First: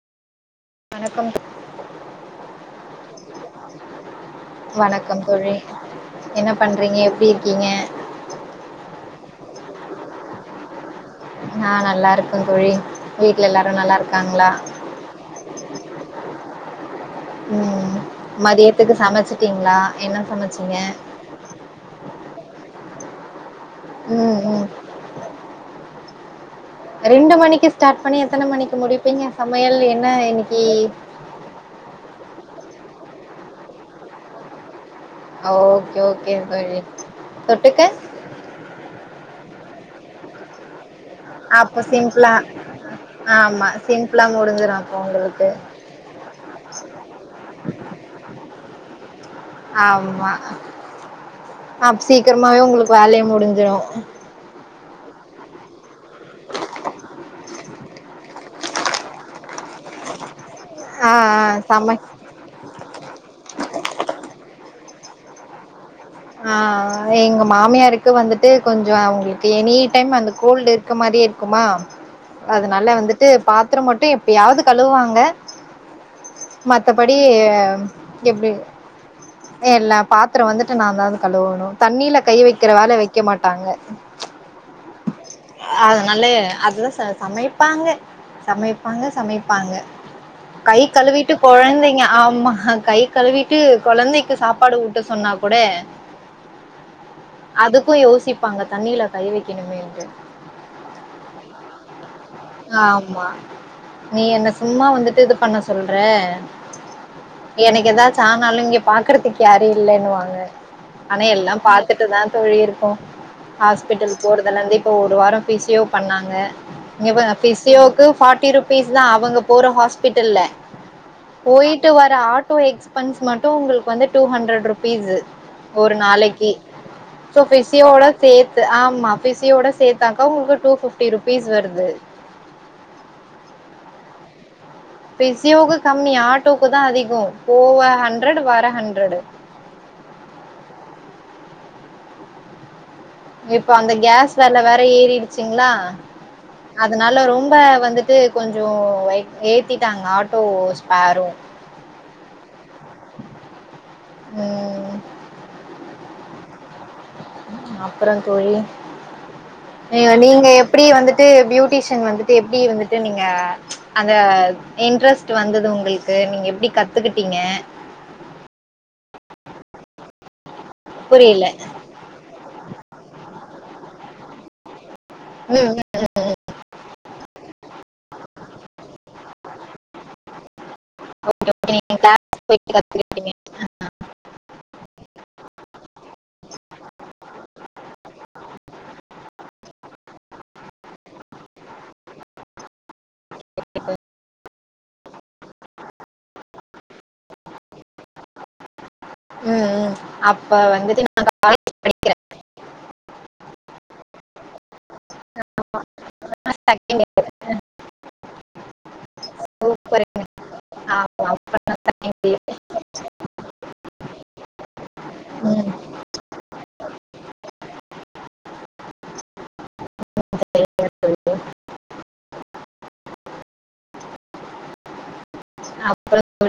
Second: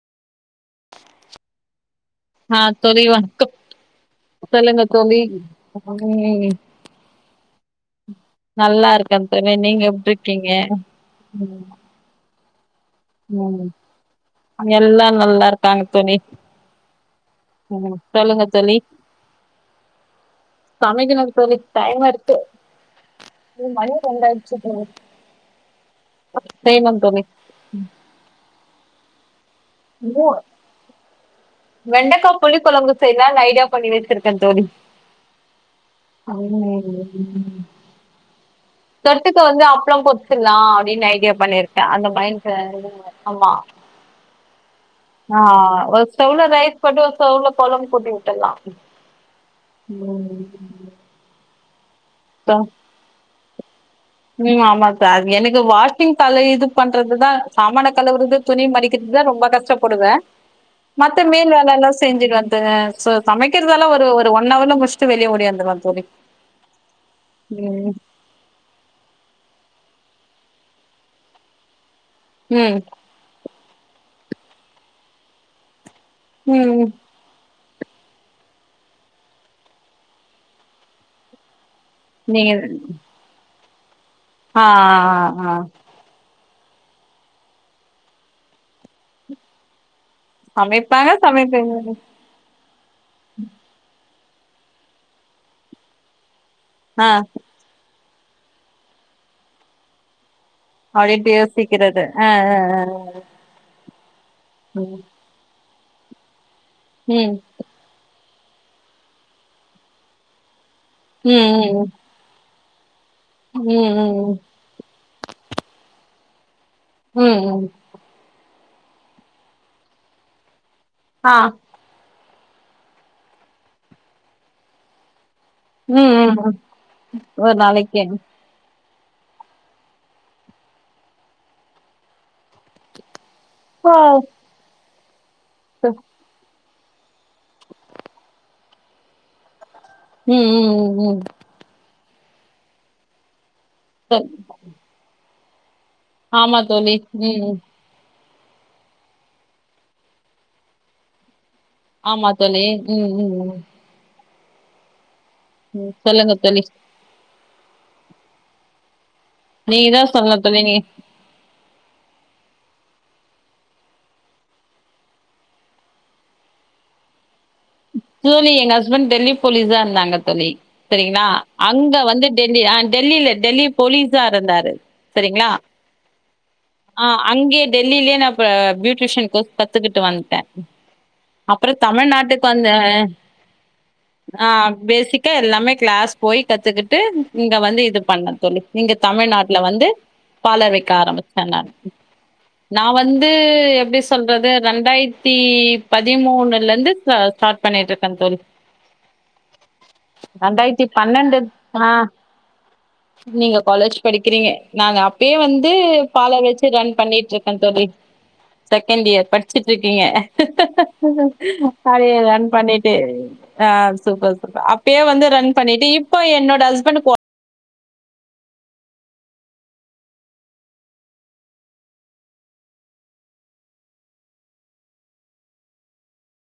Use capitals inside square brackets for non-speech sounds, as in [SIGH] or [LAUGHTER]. வணக்கம் ஆ தோழி வண்க்கம் சொல்லுங்க தோழி நீங்க எப்டி இர்க்கீங்க நல்லார்க்கே தோழி நீங்க எப்டி இருக்கிங்க ஆ நல்லா இருக்கந் தோழி வீட்ல ம் எல்லாரு நல்லா இருக்காங்களா அங்க எல்லா நல்லாருக்காங்க தோழி ம் சொல்லுங்க தோழி மதியத்துக்கு சமச்சிட்டீங்களா என்ன சமச்சீங்க சமைக்கணு தோழி டைம் இருக்கு ம் மணி ம் ரெண்டாயிடுச்சு ம் தோழி செய்யணு தோழி ரெண்டு மணிக்கு ஸ்டார்ட் பண்ணி எத்தன மணிக்கு முடிப்பீங்க சமையல் என்ன இன்னிக்கு வெண்டக்கா புளி கொழம்பு செய்யலான்னு ஐடியா பண்ணி வச்சிருக்கே தோழி ஆ ஓகே ஓகே ம் தோழி தொட்டுக்க தொட்டுக்க வந்து அப்ளோ பொற்சிர்லா அப்டினு ஐடியா பண்ணிருக்கே அப்ப அந்த மைண்டு ஆமா சிம்புலா முடிஞ்சிரு ஆ உங்களுக்கு ஒரு ஸ்டவ்ள ரைஸ் போட்டு ஒரு ஸ்டவ்ள கொழம்பு கூட்டி வுட்டுலா ஆமா அ சீக்கிரமாவே உங்களுக்கு வேலையு முடிஞ்சிடு ம் ஆமா சார் எனக்கு வாஷிங் டலை இது பண்றது தா சாமான கலுவுரது துணி மடிக்கிற்து தா ரொம்ப கஷ்டப்புடுவே ஆ மத்த ஆ மேல்வேலல்லா சமை செஞ்சிடு வந்த சோ சமைக்கிறதல்லா ஒரு ஒரு ஒன் ஹவர்ல முடிச்சுட்டு வெளிய ஒடியாந்துருவே தோழி ஆ எங்க ம் மாமியாருக்கு வந்துட் டு கொஞ்சோ அவுங்களுக்கு எனி டைம் அந்த கோல்ட் இருக்க மாறியே இருக்குமா ம் அதுனால வந்து ட்டு பாத்திரம் மட்டு எப்பயாது கழுவாங்க ம் மத்தபடி அப்டியே எப்டி எல்லா பாத்ரம் வந்துட்டு நா தா கழுவணு தண்ணில கை நீங்க வைக்கிற வேல வெக்க மாட்டாங்க ஆ ஆ ஹா அதுனாலே அதுதா ச சமைப்பாங்க சமைப்பாங்க சமைப்பாங்க கை சமைப்பாங்க கழுவிட்டு சமைப்பீங்க கொழந்தைங்க ஆமா கை கழுவிட்டு கொழந்தைக்கு சாப்பாடு ஊட்ட சொன்னா கூட அ அதுக்கும் யோசிப்பாங்க தண்ணில கை வெக்கணுமேன்ட்டு அப்டின்ட்டு யோசிக்கிறது அ அ அ அ அ ஆமா நீ என்ன சும்மா வந்துட்டு இது பண்ண சொல்ற ம் எனக்கு ஏதாச்சு ஆனாலு இங்க பாக்கறதுக்கு யாரும் இல்லன்னுவாங்க ஆனா எல்லா ம் பாத்துட்டுதா தோழி இருக்கோ ம் ம் ஹாஸ்பிட்டல் ம் போறதுலருந்து இப்ப ஒரு வாரோ பிசியோ பண்ணாங்க இங்க ம் பாருங்க ம் ம் பிசியோக்கு ஃபாட்டி ரூப் ஃபீஸ் தா அவங்க போற ஹாஸ்பிட்டல்ல ஆ போயி ட்டு வர ஆட்டோ எக்ஸ்பென்ஸ் மட்டு உங்களுக்கு வந்து டூ ஹண்ட்ரட் ரூபீசு ஒரு ம் ம் நாளக்கி ம் சோ ஒரு பிசியோட நாளைக்கு சேத் து ஆமா பிசியோட சேத்தாக்கா உங்களுக்கு டூ ஃபிப்டி ருப்பீஸ் வருது வ்வாவ் பிசியோவுக்கு கம்மி ஆட்டோவுக்கு தா அதிகோ போவ ஹண்ட்ரட் வர ஹண்ட்ரட் ம் ம் ம் ம் இப்ப அந்த கேஸ் வெல வேற ஏறிடுச்சுங்ளா ஆமா தோழி அதனால ம் ரொம்ப ம் வந்துட்டு கொஞ்சோ வை ஏத்திட்டாங்க ஆட்டோ ஸ்ப்பேரு ஆமா தோழி ம் ம் ம் ம், ம் சொல்லுங்க தோழி அப்றோ தோழி நீங்க தா ம் சொல்லணு நீங்க தோழி நீ எப்டி வந்துட்டு பியூட்டிஷியன் வந்து த்து எப்டி வந்துட்டு நீங்க அந்த இன்ட்ரெஸ்ட் வந்தது உங்களுக்கு நீங்க எப்டி கத்துக்கிட்டீங்க தோழி எங்க ஹஸ்பண்ட் டெல்லி போலீஸ் ஆ இருந்தாங்க தோழி செரிங்ளா புரியல அங்க வந்து டெல்லி ஆ டெல்லில டெல்லி போலீசா இருந்தாரு செரிங்ளா ம் ஆ அங்கியே டெல்லிலயே நா ப பியூட்ரிஷன் கோஸ் கத்துகுட்டு வன்ட்ட அப்றோ கிளாஸ் தமிழ்நாட்டுக்கு வந்த போய் [INAUDIBLE] ஆ பேசிக்கா எல்லாமே கிளாஸ் போய் கத்துக்குட்டு இங்க வந்து இது பண்ண தோழி இங்க தமிழ்நாட்ல வந்து பாலர் வெக்க ஆரம்பிச்ச நான் நா வந்து எப்டி சொல்றது ரெண்டாயிரத்தி பதிமூனுலந்து ச ஸ்டாட் பண்ணிட்ருக்கே தோழி ம் ம். அப்ப ரெண்டாயிரத்தி வந்துட்டு நான் பன்னெண்டு காலேஜ் ஆ படிக்கிறேன் நீங்க காலேஜ் படிக்கிறீங்க நாங்க அப்பயே வந்து பாலர் வச்சு ரன் செகண்ட் பண்ணிட்டு இருக்கே தோழி செகண்ட் இயர் படிச் ச்சிட்டு இயர் இருக்கீங்க ஆமா, அப்ப நான் ப ட்டு ரன் தயங்கல. பண்ணிட்டு ஆ சூப்பர் சூப்பர் அப்பயே வந்து ரன் ம். பண்ணிட்டு இப்ப என்னோட ஹஸ்பண்ட்க்கு ஓர்க் [INAUDIBLE] அப் [INAUDIBLE]